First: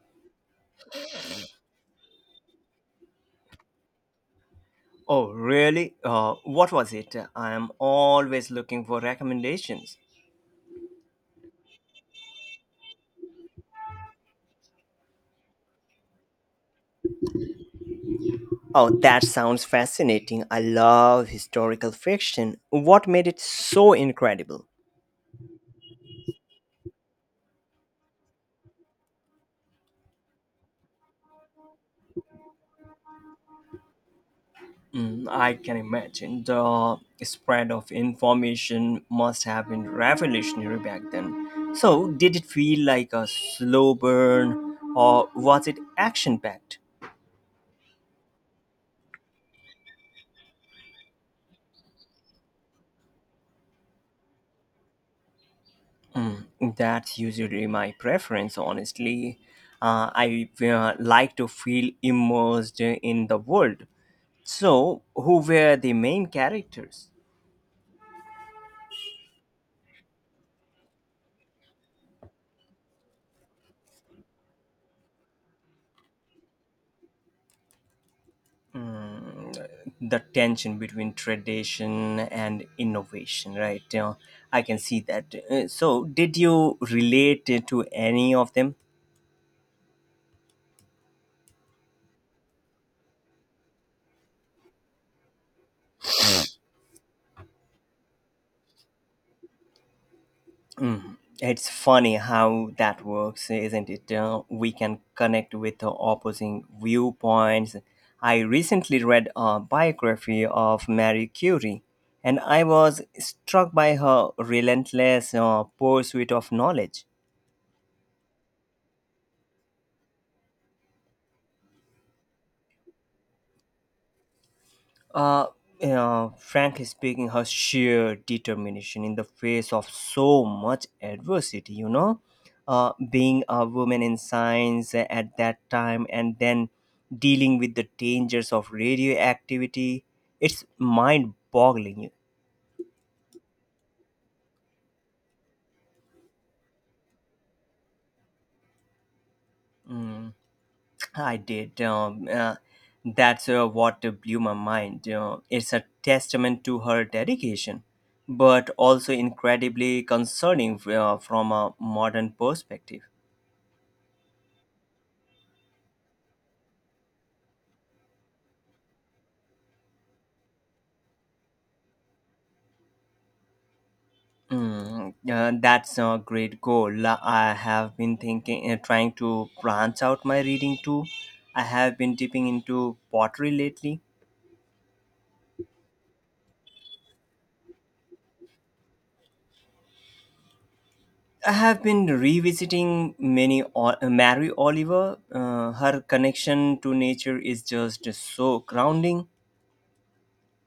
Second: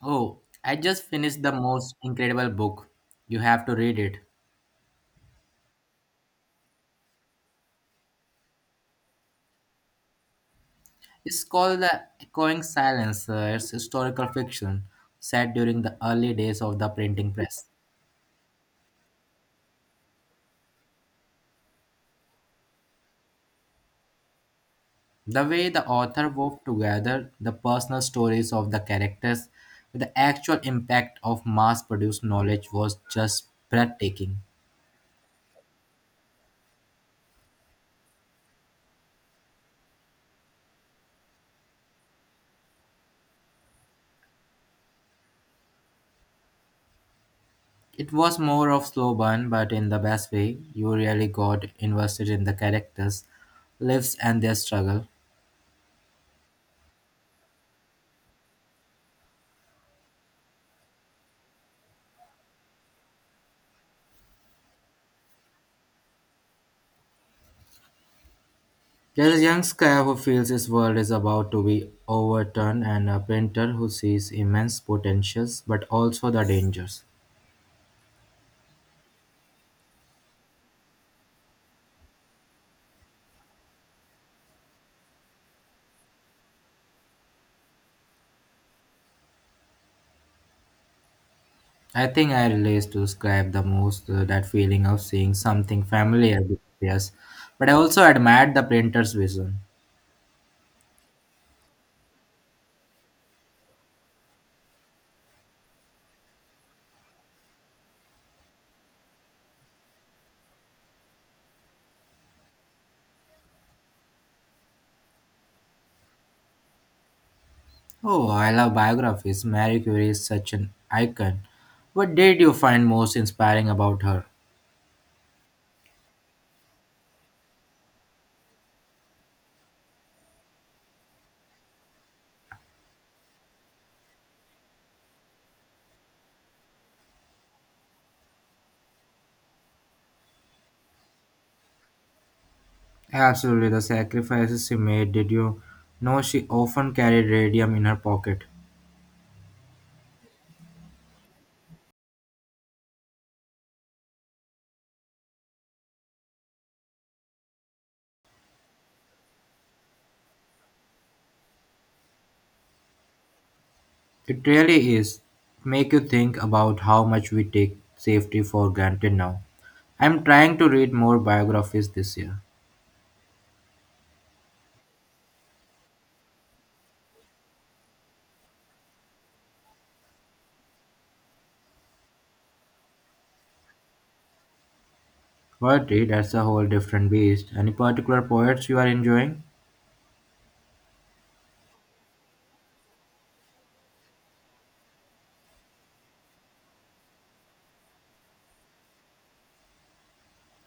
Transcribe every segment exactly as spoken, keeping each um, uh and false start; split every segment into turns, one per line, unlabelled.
Oh, I just finished the most incredible book. You have to read it.
Oh, really? Uh, what was it? I am always looking for recommendations.
It's called The Echoing Silence. Uh, it's historical fiction set during the early days of the printing press.
Oh, that sounds fascinating. I love historical fiction. What made it so incredible?
The way the author wove together the personal stories of the characters with the actual impact of mass produced knowledge was just breathtaking.
Mm, I can imagine. The spread of information must have been revolutionary back then. So, did it feel like a slow burn or was it action packed?
It was more of slow burn, but in the best way. You really got invested in the characters, lives, and their struggle.
That's usually my preference, honestly. Uh, I uh, like to feel immersed in the world. So, who were the main characters?
There is a young squire who feels his world is about to be overturned and a painter who sees immense potentials but also the dangers.
Mm, the tension between tradition and innovation, right? Uh, I can see that. Uh, so, did you relate to any of them?
I think I relate to describe the most uh, that feeling of seeing something familiar disappears, but I also admired the painter's vision.
Mm. It's funny how that works, isn't it? Uh, we can connect with uh, opposing viewpoints. I recently read a biography of Marie Curie, and I was struck by her relentless uh, pursuit of knowledge.
Oh, I love biographies. Marie Curie is such an icon. What did you find most inspiring about her?
Uh, you know, Frankly speaking, her sheer determination in the face of so much adversity, you know, uh, being a woman in science at that time and then dealing with the dangers of radioactivity, it's mind boggling.
Absolutely, the sacrifices she made. Did you know she often carried radium in her pocket?
Mm, I did. Um, uh, that's uh, what blew my mind. You know, it's a testament to her dedication, but also incredibly concerning uh, from a modern perspective.
It really is. Make you think about how much we take safety for granted now. I'm trying to read more biographies this year.
Mm, uh, that's a great goal. I have been thinking, uh, trying to branch out my reading too. I have been dipping into pottery lately.
Poetry, that's a whole different beast. Any particular poets you are enjoying?
I have been revisiting many o- uh, Mary Oliver. Uh, her connection to nature is just so grounding.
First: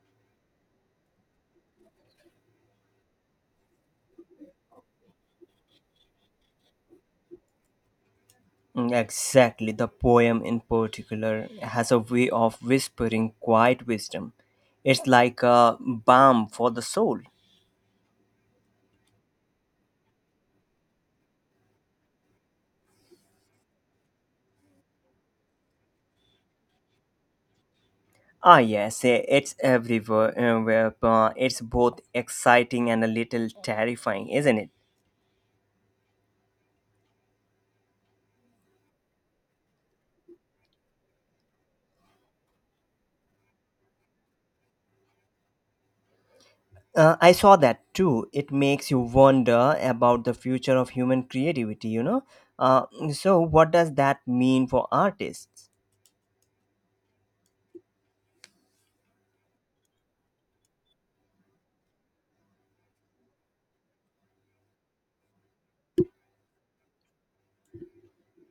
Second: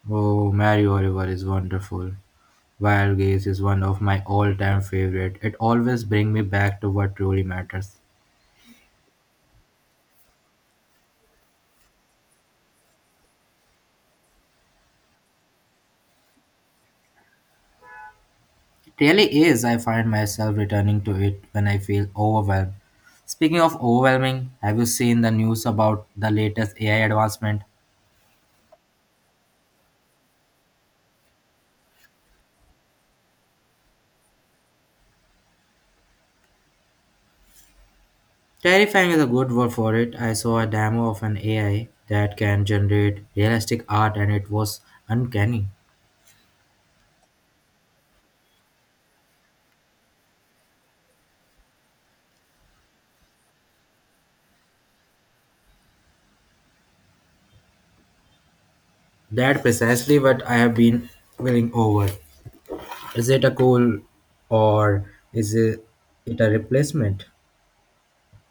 Oh, Mary Oliver is wonderful. Wild Gaze is one of my all-time favorite. It always brings me back to what truly matters.
Mm, exactly, the poem in particular has a way of whispering quiet wisdom. It's like a balm for the soul.
It really is. I find myself returning to it when I feel overwhelmed. Speaking of overwhelming, have you seen the news about the latest A I advancement?
Ah, yes, eh, it's everywhere. uh, where, uh, It's both exciting and a little terrifying, isn't it?
Terrifying is a good word for it. I saw a demo of an A I that can generate realistic art and it was uncanny.
Uh, I saw that too. It makes you wonder about the future of human creativity, you know? Uh, so, what does that mean for artists?
That precisely what I have been willing over. Is it a goal or is it, it a replacement?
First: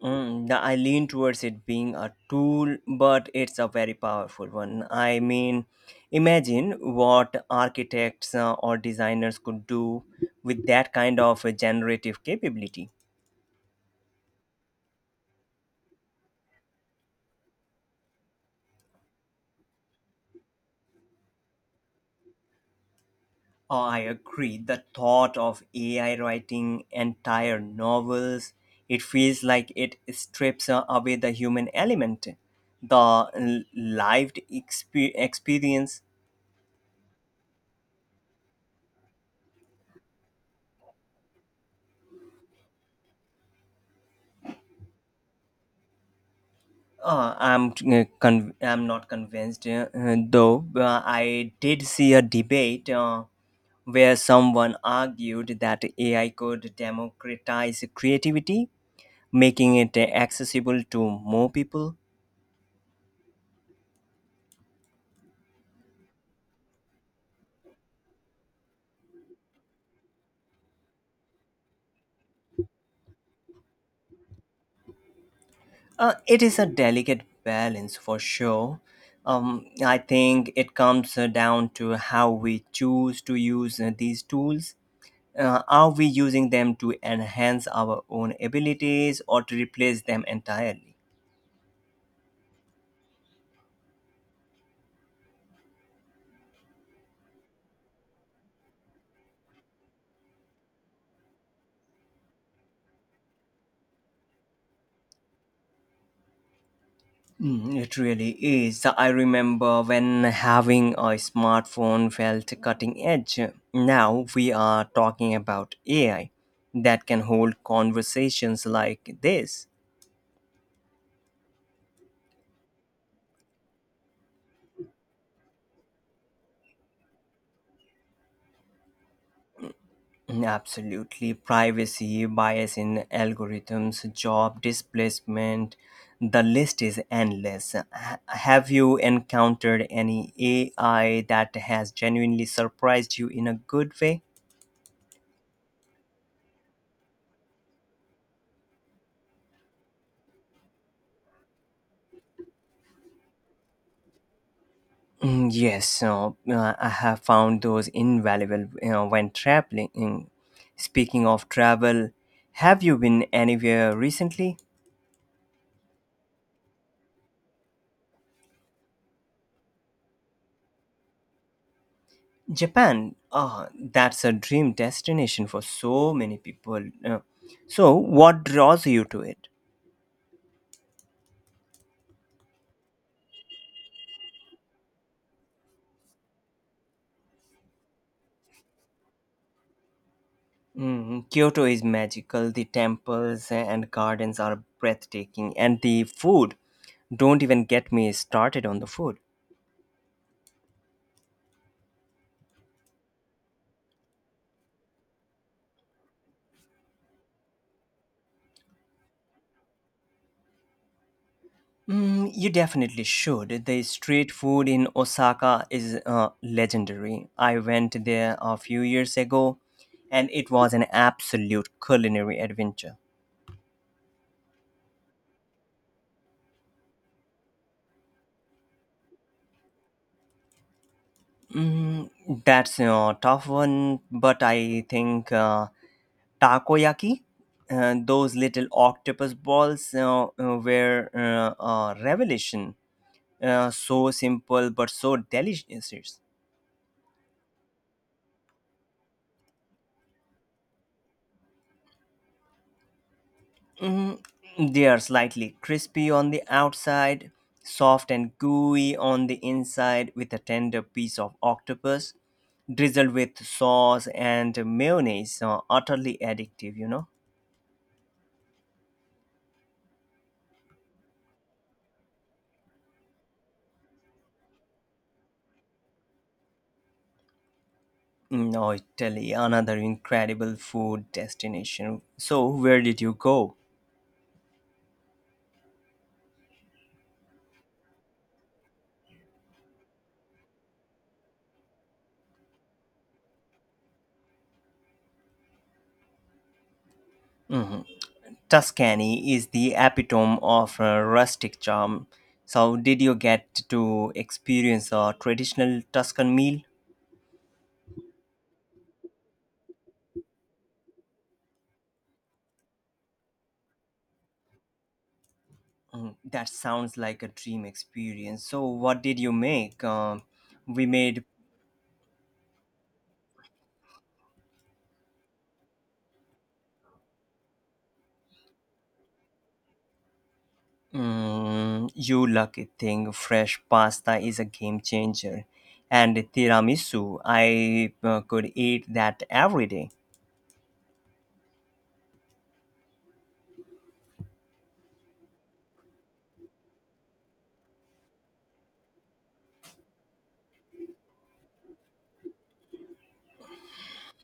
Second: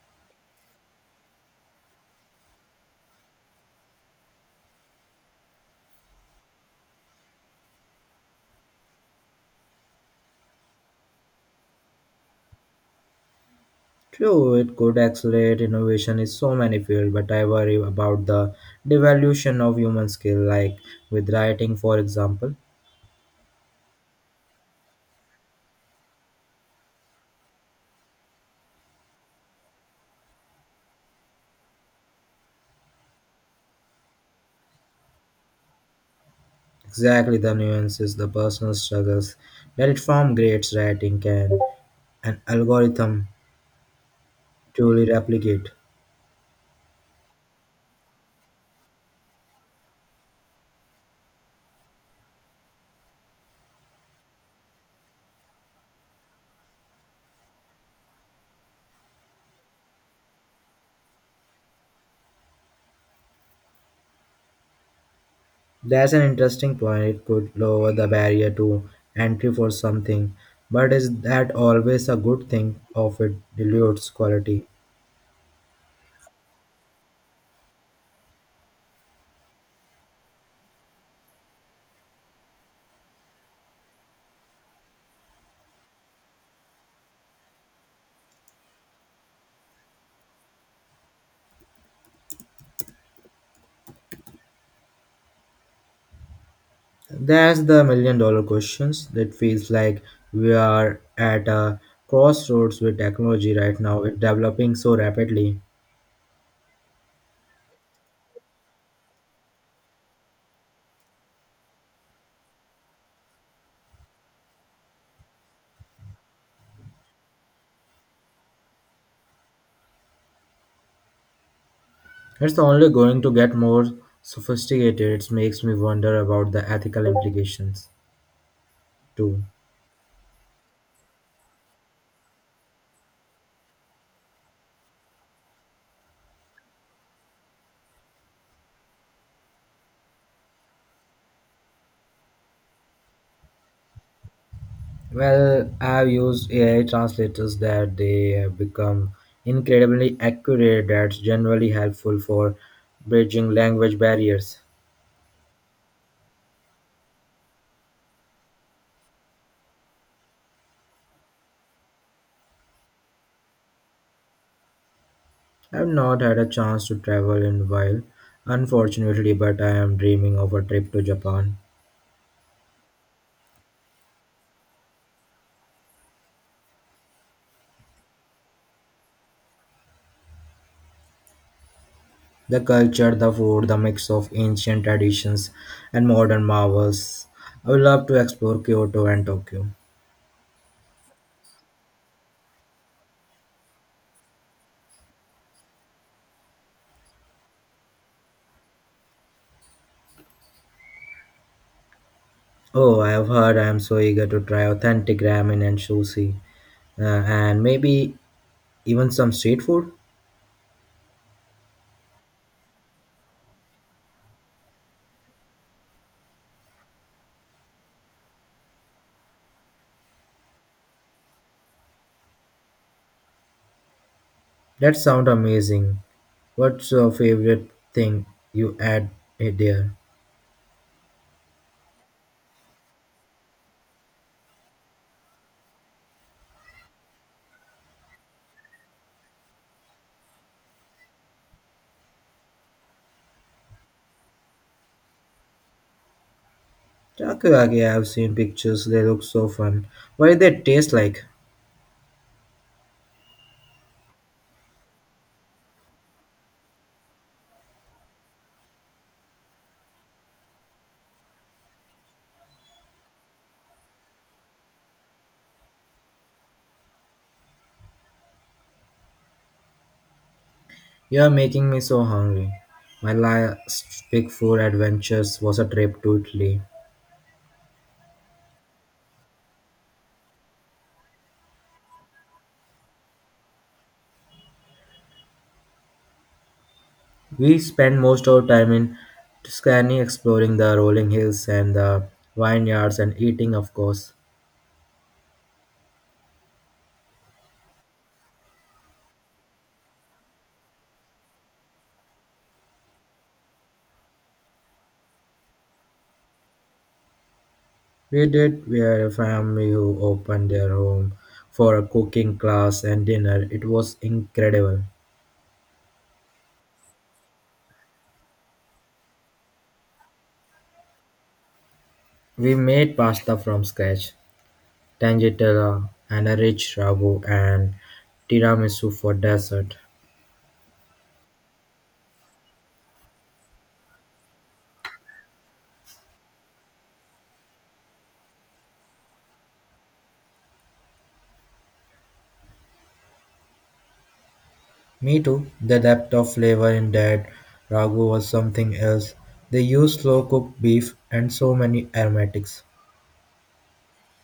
Mm, the- I lean towards it being a tool, but it's a very powerful one. I mean, imagine what architects uh, or designers could do with that kind of uh, generative capability.
True, it could accelerate innovation in so many fields, but I worry about the devaluation of human skill, like with writing, for example.
Oh, I agree. The thought of A I writing entire novels, it feels like it strips uh, away the human element, the l- lived expe- experience.
Exactly the nuances, the personal struggles that it form great writing can an algorithm truly replicate.
Uh, I'm uh, con- I'm not convinced, uh, uh, though. Uh, I did see a debate uh, where someone argued that A I could democratize creativity, making it accessible to more people.
That's an interesting point. It could lower the barrier to entry for something, but is that always a good thing of it dilutes quality?
Uh, it is a delicate balance for sure. Um, I think it comes uh, down to how we choose to use uh, these tools. Uh, are we using them to enhance our own abilities or to replace them entirely?
That's the million dollar questions that feels like we are at a crossroads with technology right now. It's developing so rapidly.
Mm, it really is. I remember when having a smartphone felt cutting edge. Now we are talking about A I that can hold conversations like this.
It's only going to get more sophisticated. It makes me wonder about the ethical implications too.
Absolutely. Privacy, bias in algorithms, job displacement, the list is endless. Ha- Have you encountered any A I that has genuinely surprised you in a good way?
Well, I've used A I translators that they have become incredibly accurate. That's generally helpful for bridging language barriers.
Mm, yes, so uh, I have found those invaluable uh, when traveling. Speaking of travel, have you been anywhere recently?
I've not had a chance to travel in a while, unfortunately, but I am dreaming of a trip to Japan.
Japan, ah, that's a dream destination for so many people. Uh, so, what draws you to it?
The culture, the food, the mix of ancient traditions and modern marvels. I would love to explore Kyoto and Tokyo.
Mm, Kyoto is magical, the temples and gardens are breathtaking, and the food. Don't even get me started on the food.
Oh, I've heard. I'm so eager to try authentic ramen and sushi, uh, and maybe even some street food.
Mm, you definitely should. The street food in Osaka is uh, legendary. I went there a few years ago, and it was an absolute culinary adventure.
That sounds amazing. What's your favorite thing you add it there?
Mm, that's a tough one, but I think uh, takoyaki, uh, those little octopus balls, uh, uh, were uh, a revelation. Uh, so simple but so delicious.
Takoyaki, I've seen pictures. They look so fun. What do they taste like?
Mm, they are slightly crispy on the outside, soft and gooey on the inside, with a tender piece of octopus drizzled with sauce and mayonnaise. Uh, utterly addictive, you know.
You are making me so hungry. My last big food adventures was a trip to Italy.
No, Italy, another incredible food destination. So, where did you go?
We spend most of our time in Tuscany exploring the rolling hills and the vineyards and eating, of course.
Mhm. Tuscany is the epitome of uh, rustic charm. So, did you get to experience a traditional Tuscan meal?
We did we were a family who opened their home for a cooking class and dinner. It was incredible.
Mm, that sounds like a dream experience. So, what did you make? Um, we made,
We made pasta from scratch, tangitella, and a rich ragu and tiramisu for dessert.
mm, you lucky thing, fresh pasta is a game changer. And tiramisu, I uh, could eat that every day.
Me too. The depth of flavor in that ragu was something else. They used slow cooked beef and so many aromatics.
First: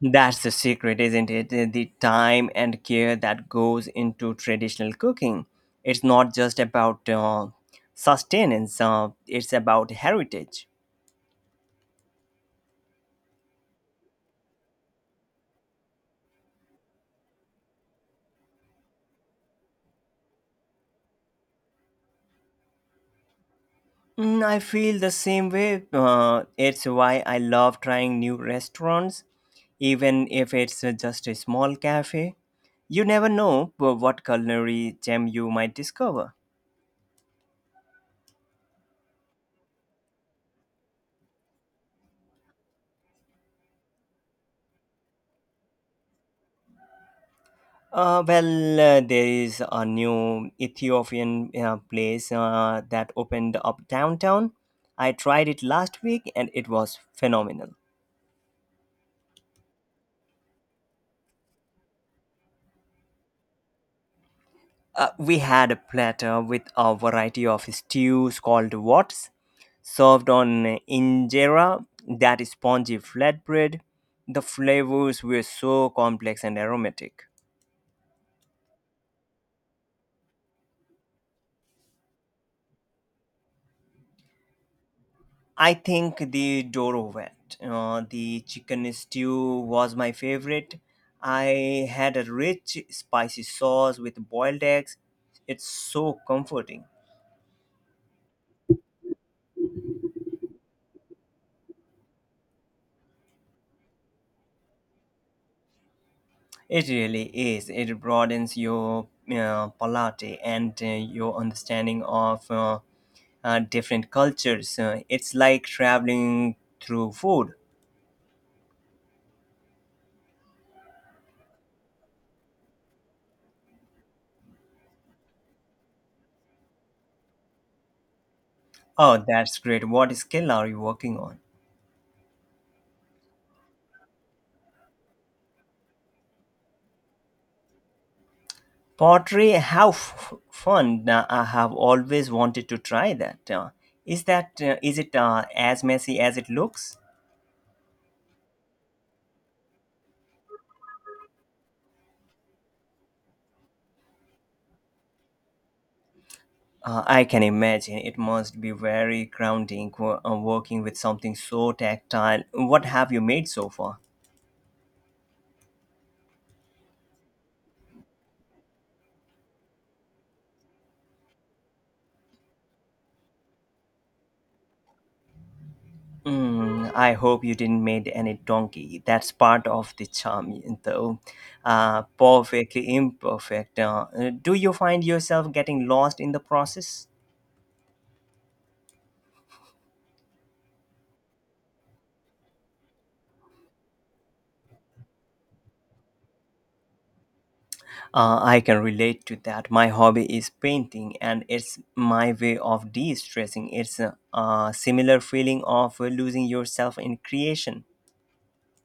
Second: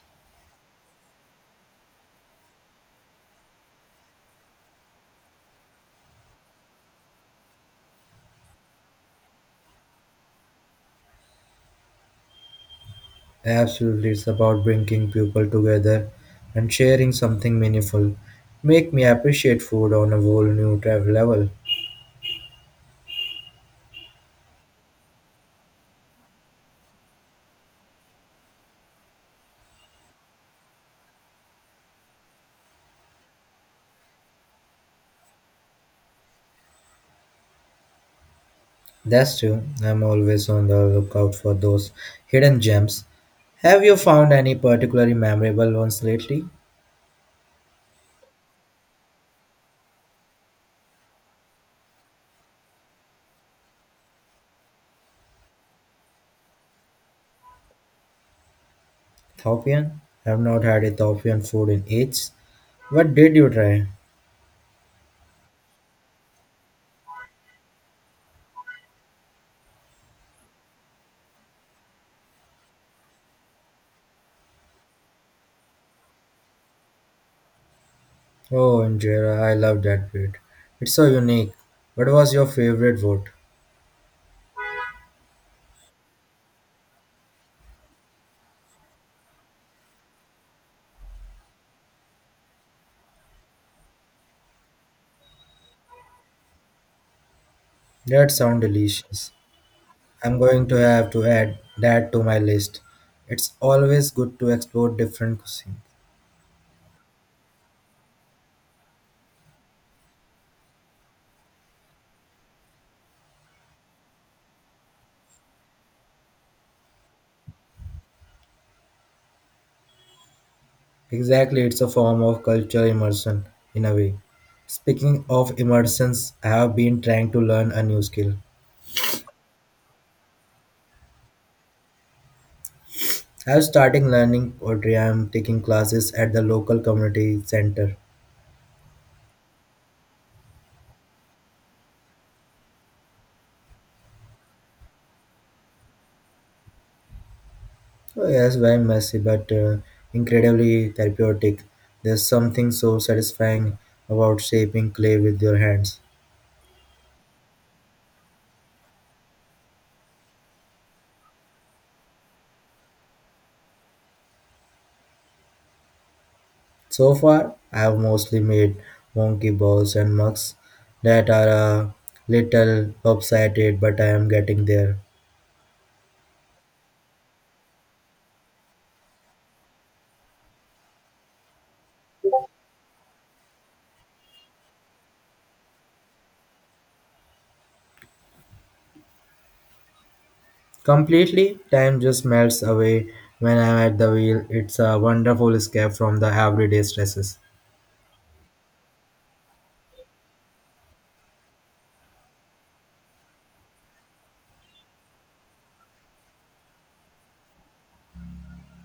That's the secret, isn't it? The the time and care that goes into traditional cooking. It's not just about uh, sustenance, uh, it's about heritage.
Absolutely, it's about bringing people together and sharing something meaningful. Make me appreciate food on a whole new travel level.
Mm, I feel the same way. Uh, it's why I love trying new restaurants, even if it's uh, just a small cafe. You never know uh, what culinary gem you might discover.
That's true. I'm always on the lookout for those hidden gems. Have you found any particularly memorable ones lately?
Uh, well, uh, there is a new Ethiopian uh, place uh, that opened up downtown. I tried it last week and it was phenomenal.
Ethiopian? I've not had Ethiopian food in ages. What did you try?
Uh, we had a platter with a variety of stews called wats, served on injera, that is spongy flatbread. The flavors were so complex and aromatic.
Oh, injera, I love that bread. It's so unique. What was your favorite food?
I think the door went. Uh, the chicken stew was my favorite. I had a rich, spicy sauce with boiled eggs. It's so comforting.
That sounds delicious. I'm going to have to add that to my list. It's always good to explore different cuisines.
It really is. It broadens your uh, palate and uh, your understanding of uh, uh, different cultures. Uh, it's like traveling through food.
Exactly, it's a form of cultural immersion in a way. Speaking of immersions, I have been trying to learn a new skill.
Oh, that's great. What skill are you working on?
I'm starting learning pottery. I'm taking classes at the local community center.
Pottery, how f- fun! Uh, I have always wanted to try that. Uh, is that uh, is it uh, as messy as it looks?
Oh, yes, very messy, but uh, incredibly therapeutic. There's something so satisfying about shaping clay with your hands.
Uh, I can imagine it must be very grounding wo- uh, working with something so tactile. What have you made so far?
So far, I've mostly made monkey balls and mugs that are a little lopsided, but I am getting there.
Mm, I hope you didn't make any donkey. That's part of the charm, though. Uh, perfectly imperfect. Uh, do you find yourself getting lost in the process?
Completely, time just melts away when I'm at the wheel. It's a wonderful escape from the everyday stresses.
Uh, I can relate to that. My hobby is painting, and it's my way of de stressing. It's a, a similar feeling of uh, losing yourself in creation.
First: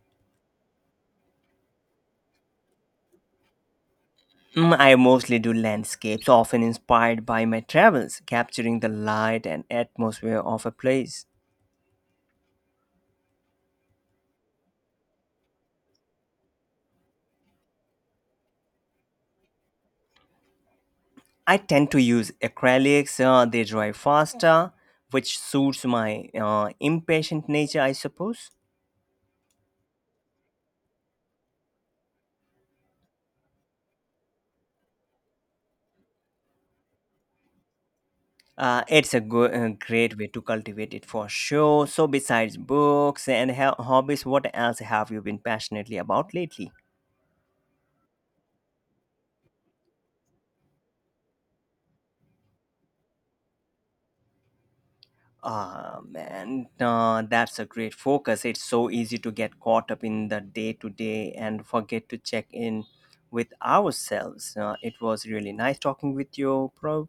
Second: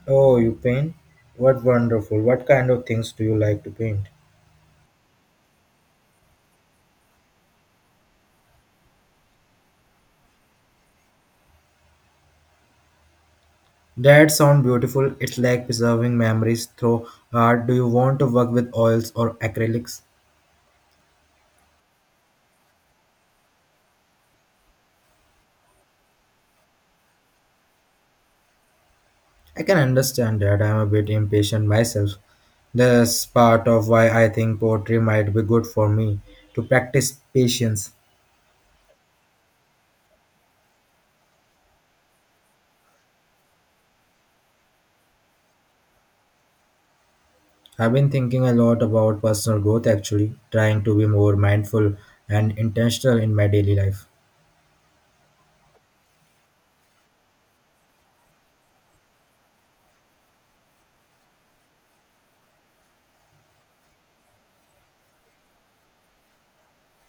Oh, you paint? What wonderful. What kind of things do you like to paint?
Mm, I mostly do landscapes, often inspired by my travels, capturing the light and atmosphere of a place.
That sound beautiful. It's like preserving memories through art. Do you want to work with oils or acrylics?
I tend to use acrylics, uh, they dry faster, which suits my uh, impatient nature, I suppose.
I can understand that. I'm a bit impatient myself. That's part of why I think poetry might be good for me to practice patience.
Uh, it's a go- uh, great way to cultivate it for sure. So, besides books and ho- hobbies, what else have you been passionately about lately?
I've been thinking a lot about personal growth actually, trying to be more mindful and intentional in my daily life.
Ah, man, uh, that's a great focus. It's so easy to get caught up in the day to day and forget to check in with ourselves. Uh, it was really nice talking with you, bro.